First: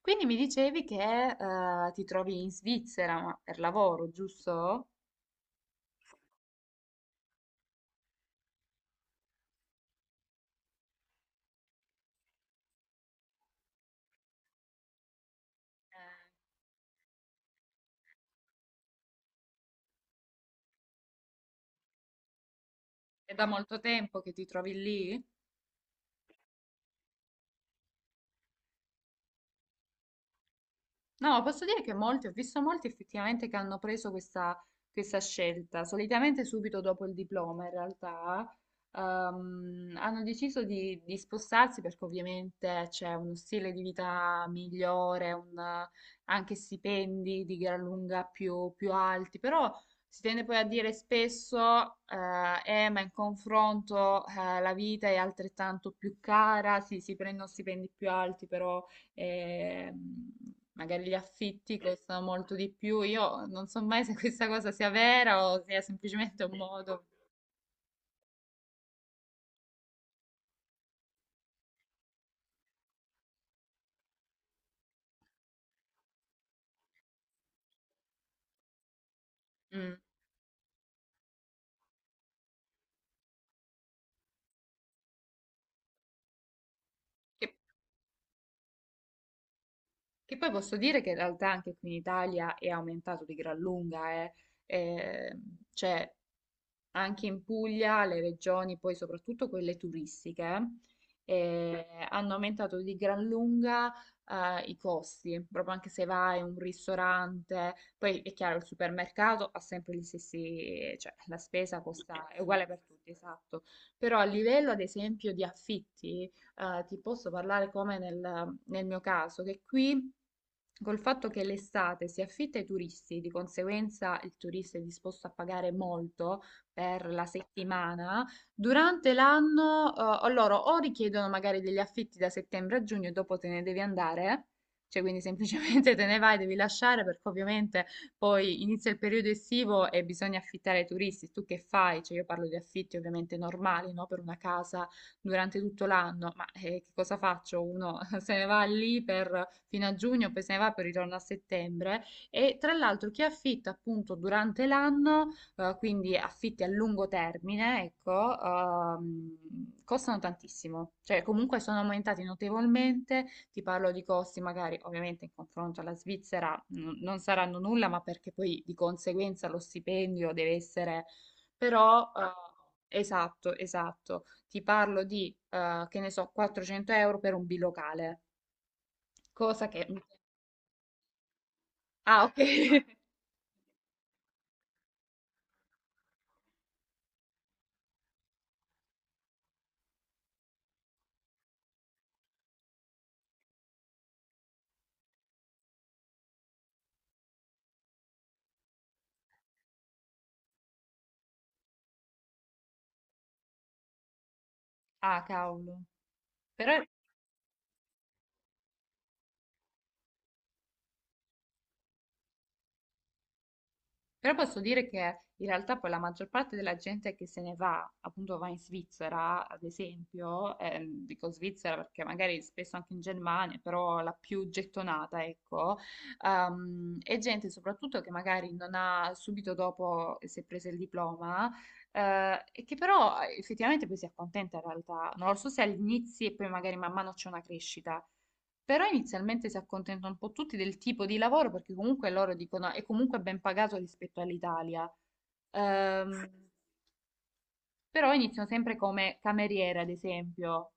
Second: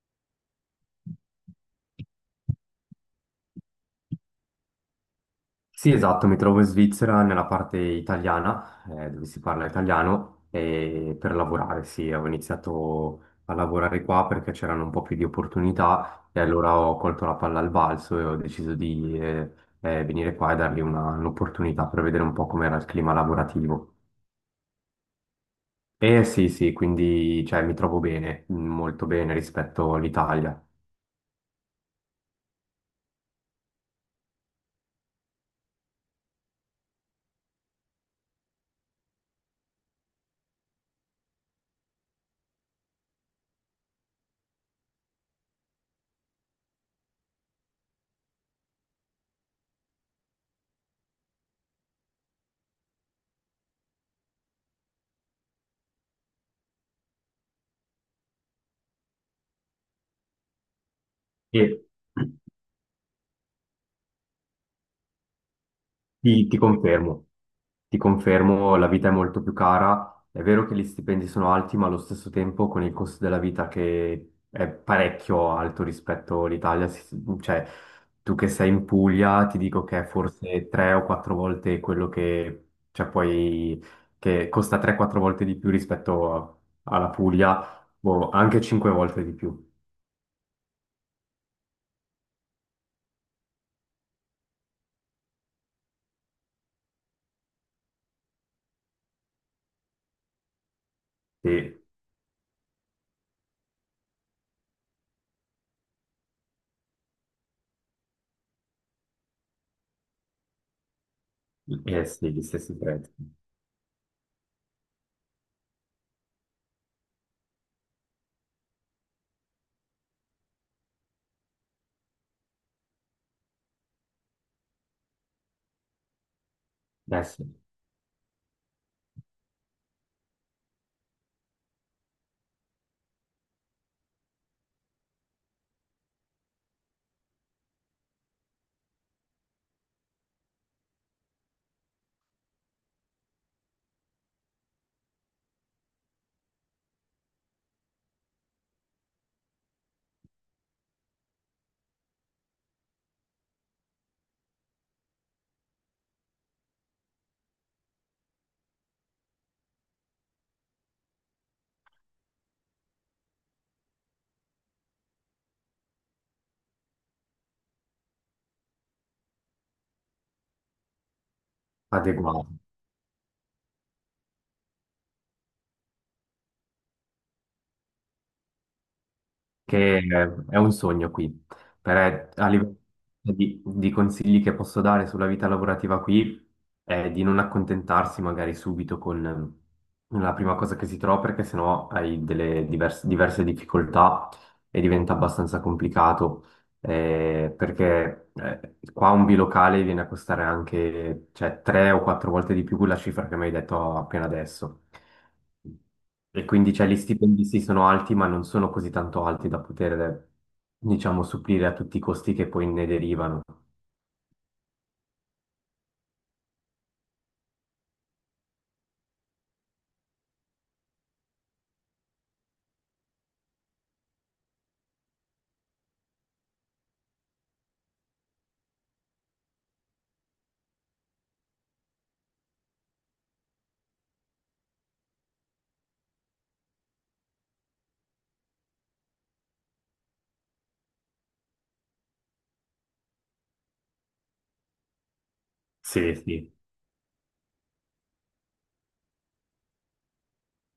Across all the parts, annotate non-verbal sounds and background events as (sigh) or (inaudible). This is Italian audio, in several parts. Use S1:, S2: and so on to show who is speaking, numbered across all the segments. S1: Quindi mi dicevi che ti trovi in Svizzera ma per lavoro, giusto?
S2: Sì, esatto, mi trovo in Svizzera, nella parte italiana, dove si parla italiano, e per lavorare, sì, ho iniziato a lavorare qua perché c'erano un po' più di
S1: Eh,
S2: opportunità e allora ho colto la palla al balzo e ho deciso di venire qua e dargli un'opportunità per vedere un po' com'era il clima
S1: È da molto
S2: lavorativo.
S1: tempo che ti trovi lì?
S2: E sì, sì, quindi cioè, mi trovo bene, molto bene rispetto all'Italia.
S1: No, posso dire che molti, ho visto molti effettivamente che hanno preso questa, questa scelta, solitamente subito dopo il diploma in realtà, hanno deciso di spostarsi perché ovviamente c'è uno stile di vita migliore, anche stipendi di gran lunga più alti, però si tende poi a dire spesso, ma in confronto, la vita è altrettanto più cara, sì, si prendono stipendi più alti, però e mh, magari gli
S2: E
S1: affitti costano molto di più. Io non so mai se questa cosa sia vera o sia semplicemente
S2: ti
S1: un
S2: ti
S1: modo.
S2: confermo. Ti confermo, la vita è molto più cara. È vero che gli stipendi sono alti, ma allo stesso tempo con il costo della vita che è parecchio alto rispetto all'Italia, cioè tu che sei in Puglia, ti dico
S1: Mm.
S2: che è forse tre o quattro volte quello che, cioè poi, che costa 3-4 volte di più rispetto alla
S1: Che,
S2: Puglia, boh, anche 5 volte di più.
S1: che poi posso dire che in realtà anche qui in Italia è aumentato di gran lunga, eh. Eh, cioè, anche in Puglia le regioni, poi soprattutto quelle turistiche,
S2: Sì,
S1: hanno aumentato di gran lunga i costi, proprio anche se vai in un ristorante, poi è chiaro il supermercato ha sempre gli stessi, cioè la spesa
S2: eh
S1: costa,
S2: sì,
S1: è
S2: gli
S1: uguale
S2: stessi
S1: per tutti,
S2: prezzi.
S1: esatto, però a livello ad esempio di affitti, ti posso parlare come nel mio caso, che qui... Col fatto che l'estate si affitta ai turisti, di conseguenza il turista è disposto a pagare molto, per
S2: Eh
S1: la
S2: sì,
S1: settimana, durante l'anno o loro o richiedono magari degli affitti da settembre a giugno e dopo te ne devi andare, cioè quindi semplicemente (laughs) te ne vai, devi lasciare perché ovviamente poi inizia il periodo estivo e bisogna affittare ai turisti. Tu che fai? Cioè io parlo di affitti ovviamente normali, no? Per una casa durante tutto l'anno, ma che cosa faccio? Uno (laughs) se ne va lì per, fino a giugno, poi se ne va per ritorno a settembre. E tra l'altro chi affitta appunto durante l'anno quindi affitti a lungo termine, ecco, costano tantissimo, cioè comunque sono aumentati notevolmente, ti parlo di costi magari ovviamente in confronto alla Svizzera non saranno nulla, ma perché poi di conseguenza lo stipendio deve essere però...
S2: adeguati.
S1: Esatto, esatto. Ti parlo di, che ne so, 400 euro per un bilocale, cosa che...
S2: Che È un sogno qui.
S1: Ah,
S2: Per,
S1: ok.
S2: a livello
S1: (laughs)
S2: di consigli che posso dare sulla vita lavorativa qui è di non accontentarsi magari subito con la prima cosa che si trova, perché sennò hai delle diverse difficoltà e diventa abbastanza complicato perché qua un bilocale viene a costare anche, cioè, tre o quattro volte di più la cifra che mi hai detto appena adesso.
S1: Ah, cavolo.
S2: E quindi
S1: Però...
S2: cioè, gli stipendi sì sono alti, ma non sono così tanto alti da poter, diciamo, supplire a tutti i costi che poi ne derivano.
S1: Però posso dire che in realtà poi la maggior parte della gente che se ne va, appunto va in Svizzera, ad esempio, dico Svizzera perché magari spesso anche in Germania, però la più gettonata, ecco, è gente soprattutto che magari non ha subito dopo che si è presa il diploma, e che però effettivamente poi si accontenta in realtà, non lo so se all'inizio e poi magari man mano c'è una crescita. Però inizialmente si accontentano un po' tutti del tipo di lavoro perché comunque loro dicono è comunque ben pagato rispetto all'Italia.
S2: Sì,
S1: Ehm,
S2: sì.
S1: Però iniziano sempre come cameriere, ad esempio.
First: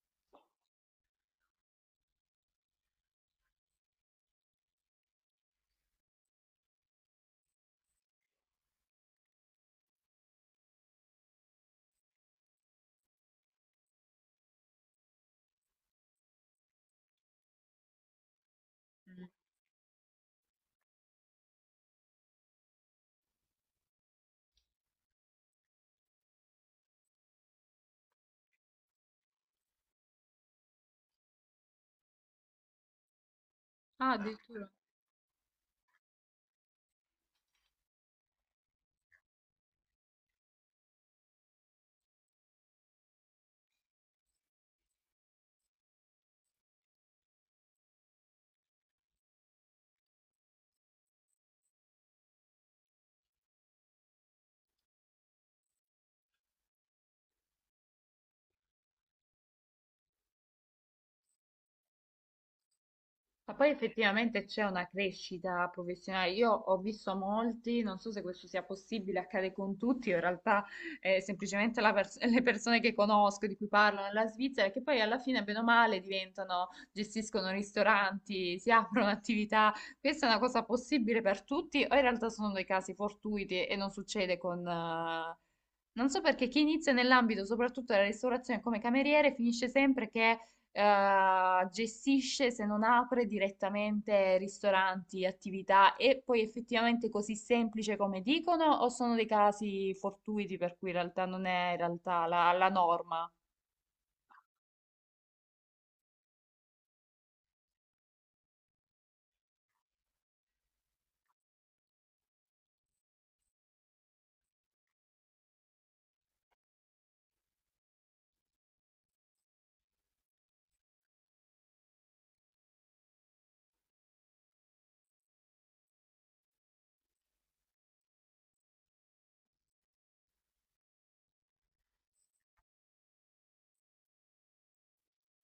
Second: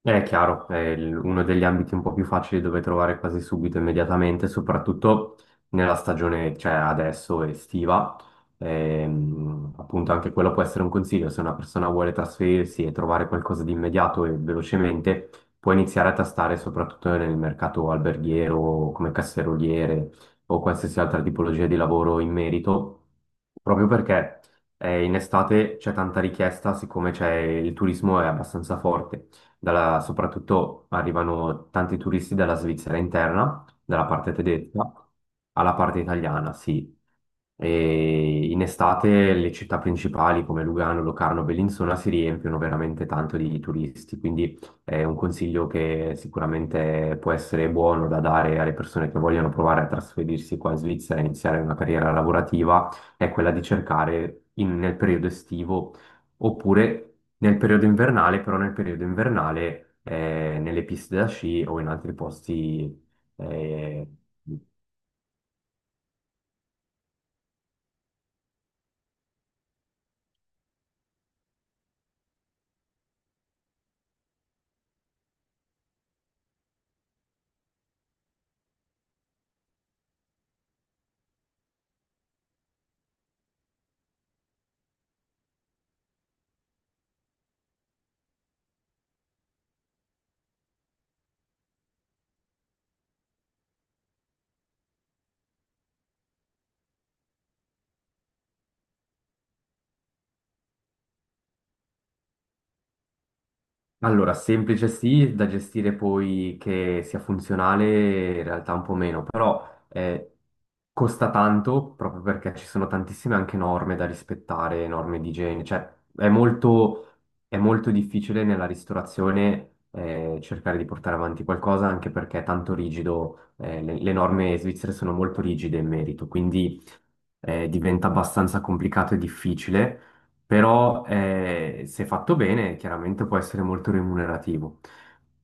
S2: È chiaro, è uno degli ambiti un po' più facili dove trovare quasi subito, immediatamente, soprattutto nella stagione, cioè adesso estiva. Appunto, anche quello può essere un consiglio. Se una persona vuole trasferirsi e trovare qualcosa di immediato e velocemente, può iniziare a tastare soprattutto nel mercato alberghiero, come
S1: Mm.
S2: casseroliere o qualsiasi altra tipologia di lavoro in merito, proprio perché in estate c'è tanta richiesta, siccome c'è il turismo è abbastanza forte soprattutto arrivano tanti turisti dalla Svizzera interna, dalla
S1: Ah, ah,
S2: parte
S1: addirittura.
S2: tedesca alla parte italiana, sì. E in estate le città principali come Lugano, Locarno, Bellinzona si riempiono veramente tanto di turisti, quindi è un consiglio che sicuramente può essere buono da dare alle persone che vogliono provare a trasferirsi qua in Svizzera e iniziare una carriera lavorativa, è quella di cercare nel periodo estivo oppure nel periodo invernale, però nel periodo invernale nelle piste da sci o in altri posti
S1: Ma poi
S2: eh,
S1: effettivamente c'è una crescita professionale. Io ho visto molti, non so se questo sia possibile, accade con tutti, in realtà semplicemente la le persone che conosco, di cui parlo nella Svizzera, che poi alla fine, bene o male, diventano, gestiscono ristoranti, si aprono attività. Questa è una cosa possibile per tutti, o in realtà sono dei casi fortuiti e non succede con... Non so perché chi inizia nell'ambito soprattutto della ristorazione come cameriere finisce sempre che gestisce, se non apre direttamente ristoranti, attività, e poi effettivamente così semplice come dicono, o sono dei casi fortuiti per cui in realtà non è in realtà la norma?
S2: allora, semplice sì, da gestire poi che sia funzionale, in realtà un po' meno, però eh, costa tanto proprio perché ci sono tantissime anche norme da rispettare, norme di igiene, cioè è molto, è molto difficile nella ristorazione cercare di portare avanti qualcosa anche perché è tanto rigido, le norme svizzere sono molto rigide in merito, quindi diventa abbastanza complicato e difficile però se fatto bene chiaramente può essere molto remunerativo.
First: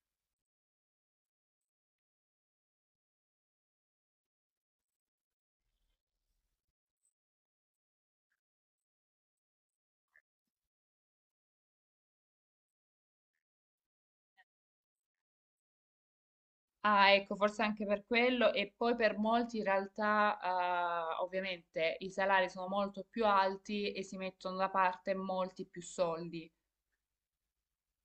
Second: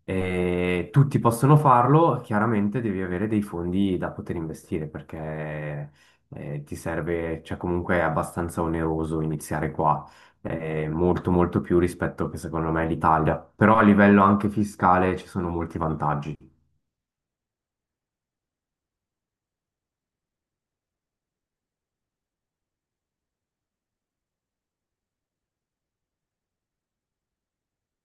S2: Tutti possono farlo, chiaramente devi avere dei fondi da poter investire perché ti serve, cioè comunque è abbastanza oneroso iniziare qua, molto molto più rispetto che secondo me l'Italia, però a livello anche fiscale ci sono molti vantaggi.
S1: Ah, ecco, forse anche per quello, e poi per molti in realtà, ovviamente i salari sono molto più alti e si mettono da parte molti più soldi.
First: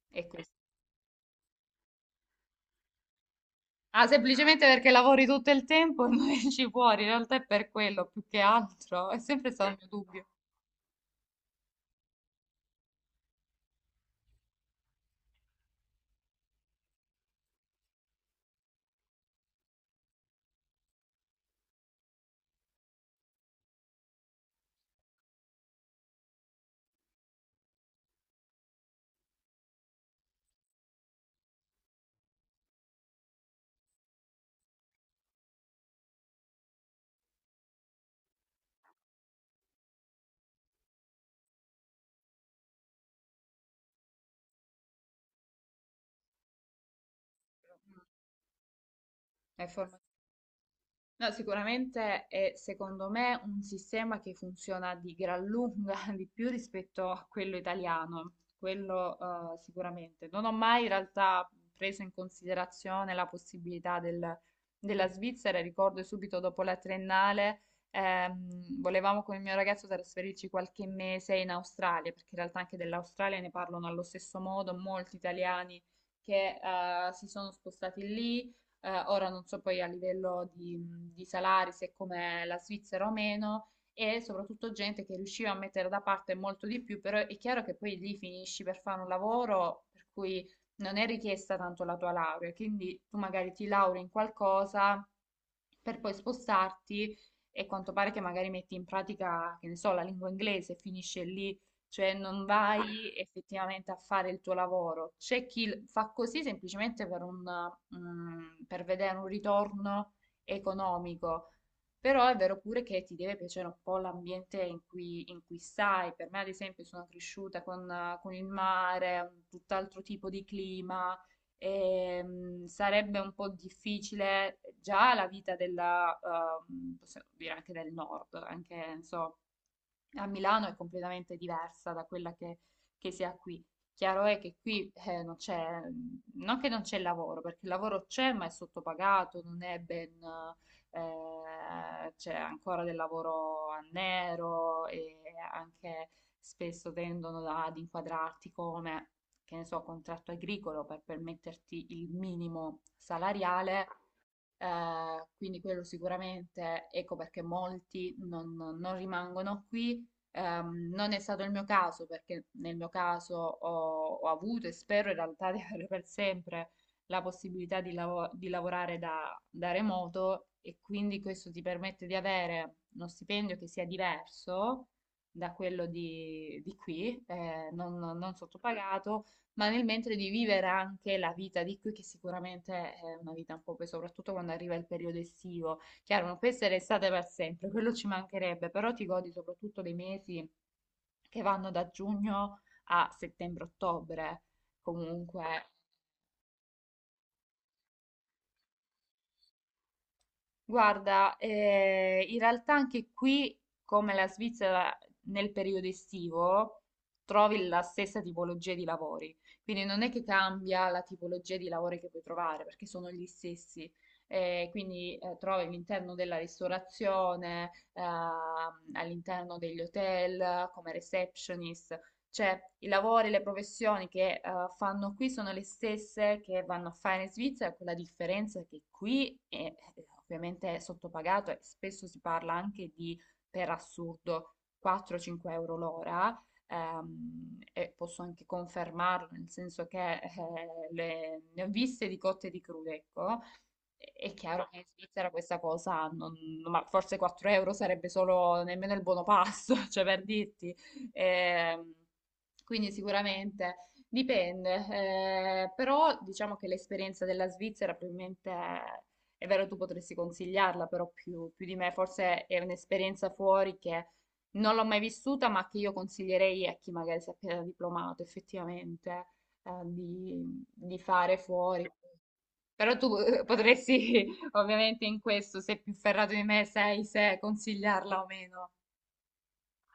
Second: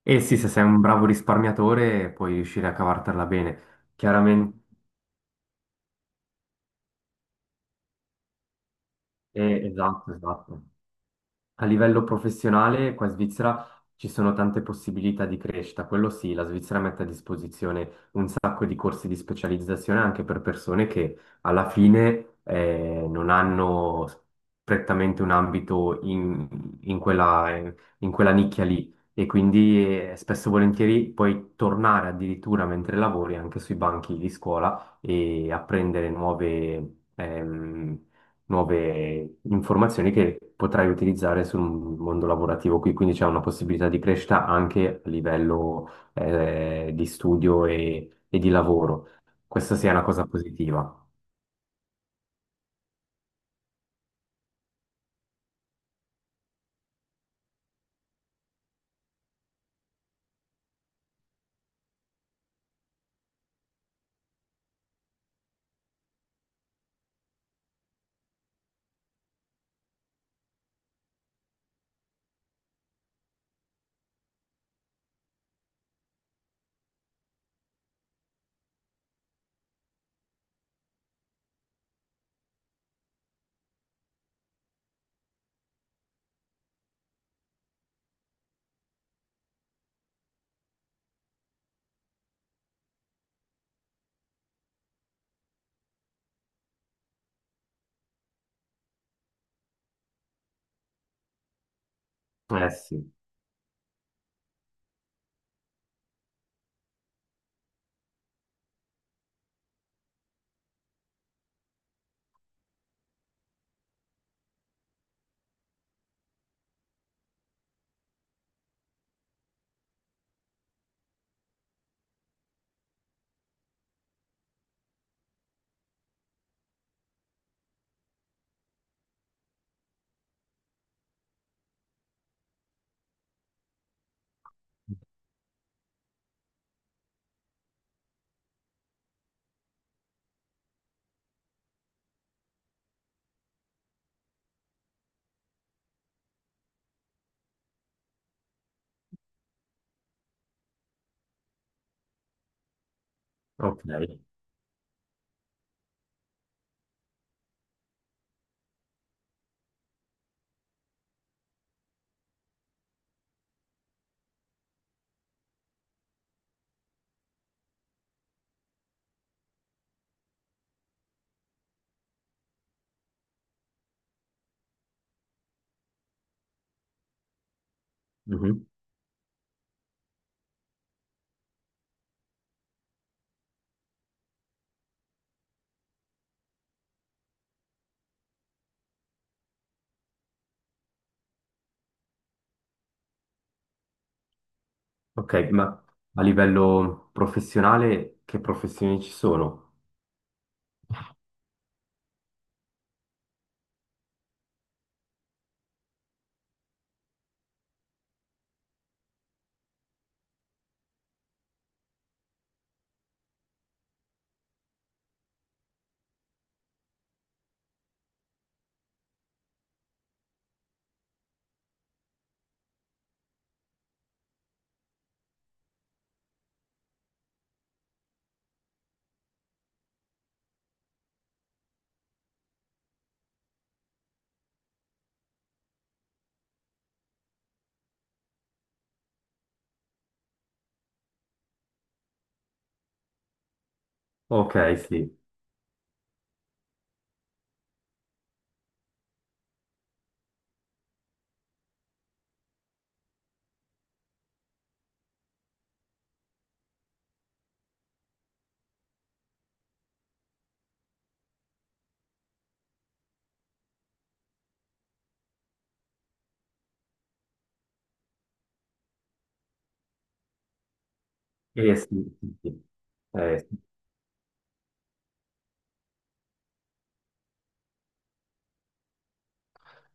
S2: E
S1: E
S2: sì, se
S1: questo.
S2: sei un bravo risparmiatore puoi riuscire a cavartela bene,
S1: Ah,
S2: chiaramente.
S1: semplicemente perché lavori tutto il tempo (laughs) e non esci fuori, in realtà è per quello più che altro, è sempre stato il mio
S2: Esatto,
S1: dubbio.
S2: esatto. A livello professionale, qua in Svizzera ci sono tante possibilità di crescita, quello sì, la Svizzera mette a disposizione un sacco di corsi di specializzazione anche per persone che alla fine non hanno prettamente un ambito in quella, in quella nicchia lì e quindi spesso e volentieri puoi tornare addirittura mentre lavori anche sui banchi di scuola e apprendere nuove... nuove informazioni che potrai utilizzare sul mondo lavorativo qui, quindi c'è una possibilità di crescita anche a livello di studio e di lavoro.
S1: È
S2: Questa sia
S1: forma-
S2: una cosa positiva.
S1: No, sicuramente è secondo me un sistema che funziona di gran lunga (laughs) di più rispetto a quello italiano, quello sicuramente. Non ho mai in realtà preso in considerazione la possibilità della Svizzera, ricordo subito dopo la triennale volevamo con il mio ragazzo trasferirci qualche mese in Australia, perché in realtà anche dell'Australia ne parlano allo stesso modo molti italiani che si sono spostati lì ora non so poi a livello di, salari se come la Svizzera o meno, e soprattutto gente che riusciva a mettere da parte molto di più, però è chiaro che poi lì finisci per fare un lavoro per cui non è richiesta tanto la tua laurea, quindi tu magari ti lauri in qualcosa per poi spostarti e quanto pare che magari metti in pratica, che ne so, la lingua inglese, finisce lì, cioè non
S2: Eh sì,
S1: vai effettivamente a fare il tuo lavoro. C'è chi fa così semplicemente per vedere un ritorno economico, però è vero pure che ti deve piacere un po' l'ambiente in cui stai. Per me, ad esempio, sono cresciuta con il mare, un tutt'altro tipo di clima. E, sarebbe un po' difficile già la vita della, possiamo dire anche del nord, anche, non so, a Milano è completamente diversa da quella che si ha qui. Chiaro è che qui non c'è, non che non c'è lavoro, perché il lavoro c'è, ma è sottopagato, non è ben, c'è ancora del lavoro a nero e anche spesso tendono ad inquadrarti come, che ne so, contratto agricolo per permetterti il minimo
S2: ok.
S1: salariale quindi quello sicuramente, ecco perché molti non rimangono qui. Non è stato il mio caso, perché nel mio caso ho avuto e spero in realtà di (laughs) avere per sempre la possibilità di lavorare da remoto e quindi questo ti permette di avere uno stipendio che sia diverso da quello di qui, non
S2: Mhm.
S1: sottopagato ma nel mentre di vivere anche la vita di qui, che sicuramente è una vita un po' poi, soprattutto quando arriva il periodo estivo. Chiaro, non può essere estate per sempre, quello ci mancherebbe, però ti godi soprattutto dei mesi che vanno da giugno a settembre-ottobre.
S2: Ok,
S1: Comunque.
S2: ma a livello professionale che professioni ci sono?
S1: Guarda, in realtà anche qui, come la Svizzera nel periodo estivo, trovi la stessa tipologia di lavori. Quindi non è che cambia la tipologia di lavori che puoi trovare, perché sono gli stessi. Quindi trovi all'interno della ristorazione, all'interno degli hotel, come receptionist. Cioè, i lavori, le professioni che fanno qui sono le stesse che vanno a fare in Svizzera, con la differenza che qui è ovviamente è sottopagato e spesso si parla anche di, per assurdo, 4-5 euro l'ora. E posso anche confermarlo, nel senso che ne ho viste di cotte e di crude, ecco. È
S2: Ok,
S1: chiaro che in
S2: sì.
S1: Svizzera questa cosa, non- ma forse 4 euro sarebbe solo nemmeno il buono pasto, (laughs) cioè per dirti. Ehm, quindi sicuramente dipende, però diciamo che l'esperienza della Svizzera probabilmente è vero, tu potresti consigliarla, però più di me, forse è un'esperienza fuori che non l'ho mai vissuta, ma che io consiglierei a chi magari si è appena diplomato effettivamente di fare
S2: Eh
S1: fuori.
S2: sì, sì, sì.
S1: Però tu
S2: Sì.
S1: potresti, (laughs) ovviamente in questo, se più ferrato di me sei, se consigliarla o meno.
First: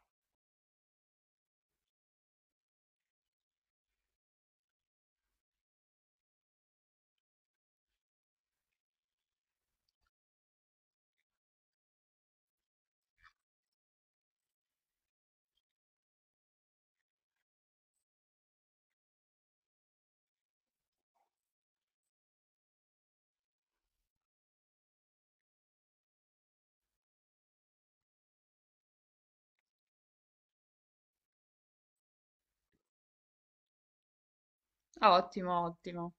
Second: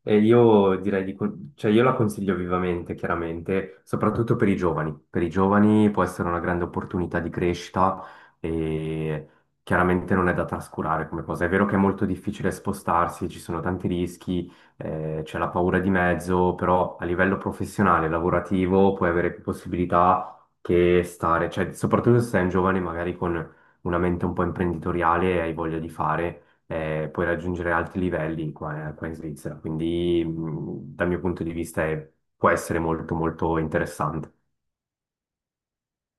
S2: E io direi di, cioè io la consiglio vivamente, chiaramente, soprattutto per i giovani. Per i giovani può essere una grande opportunità di crescita e chiaramente non è da trascurare come cosa. È vero che è molto difficile spostarsi, ci sono tanti rischi, c'è la paura di mezzo, però a livello professionale, lavorativo, puoi avere più possibilità che stare, cioè soprattutto se sei un giovane magari con una mente un po' imprenditoriale e hai voglia di fare puoi raggiungere alti livelli qua, qua in Svizzera. Quindi, dal mio punto di vista, può essere molto, molto interessante.
S1: Ah, ottimo, ottimo.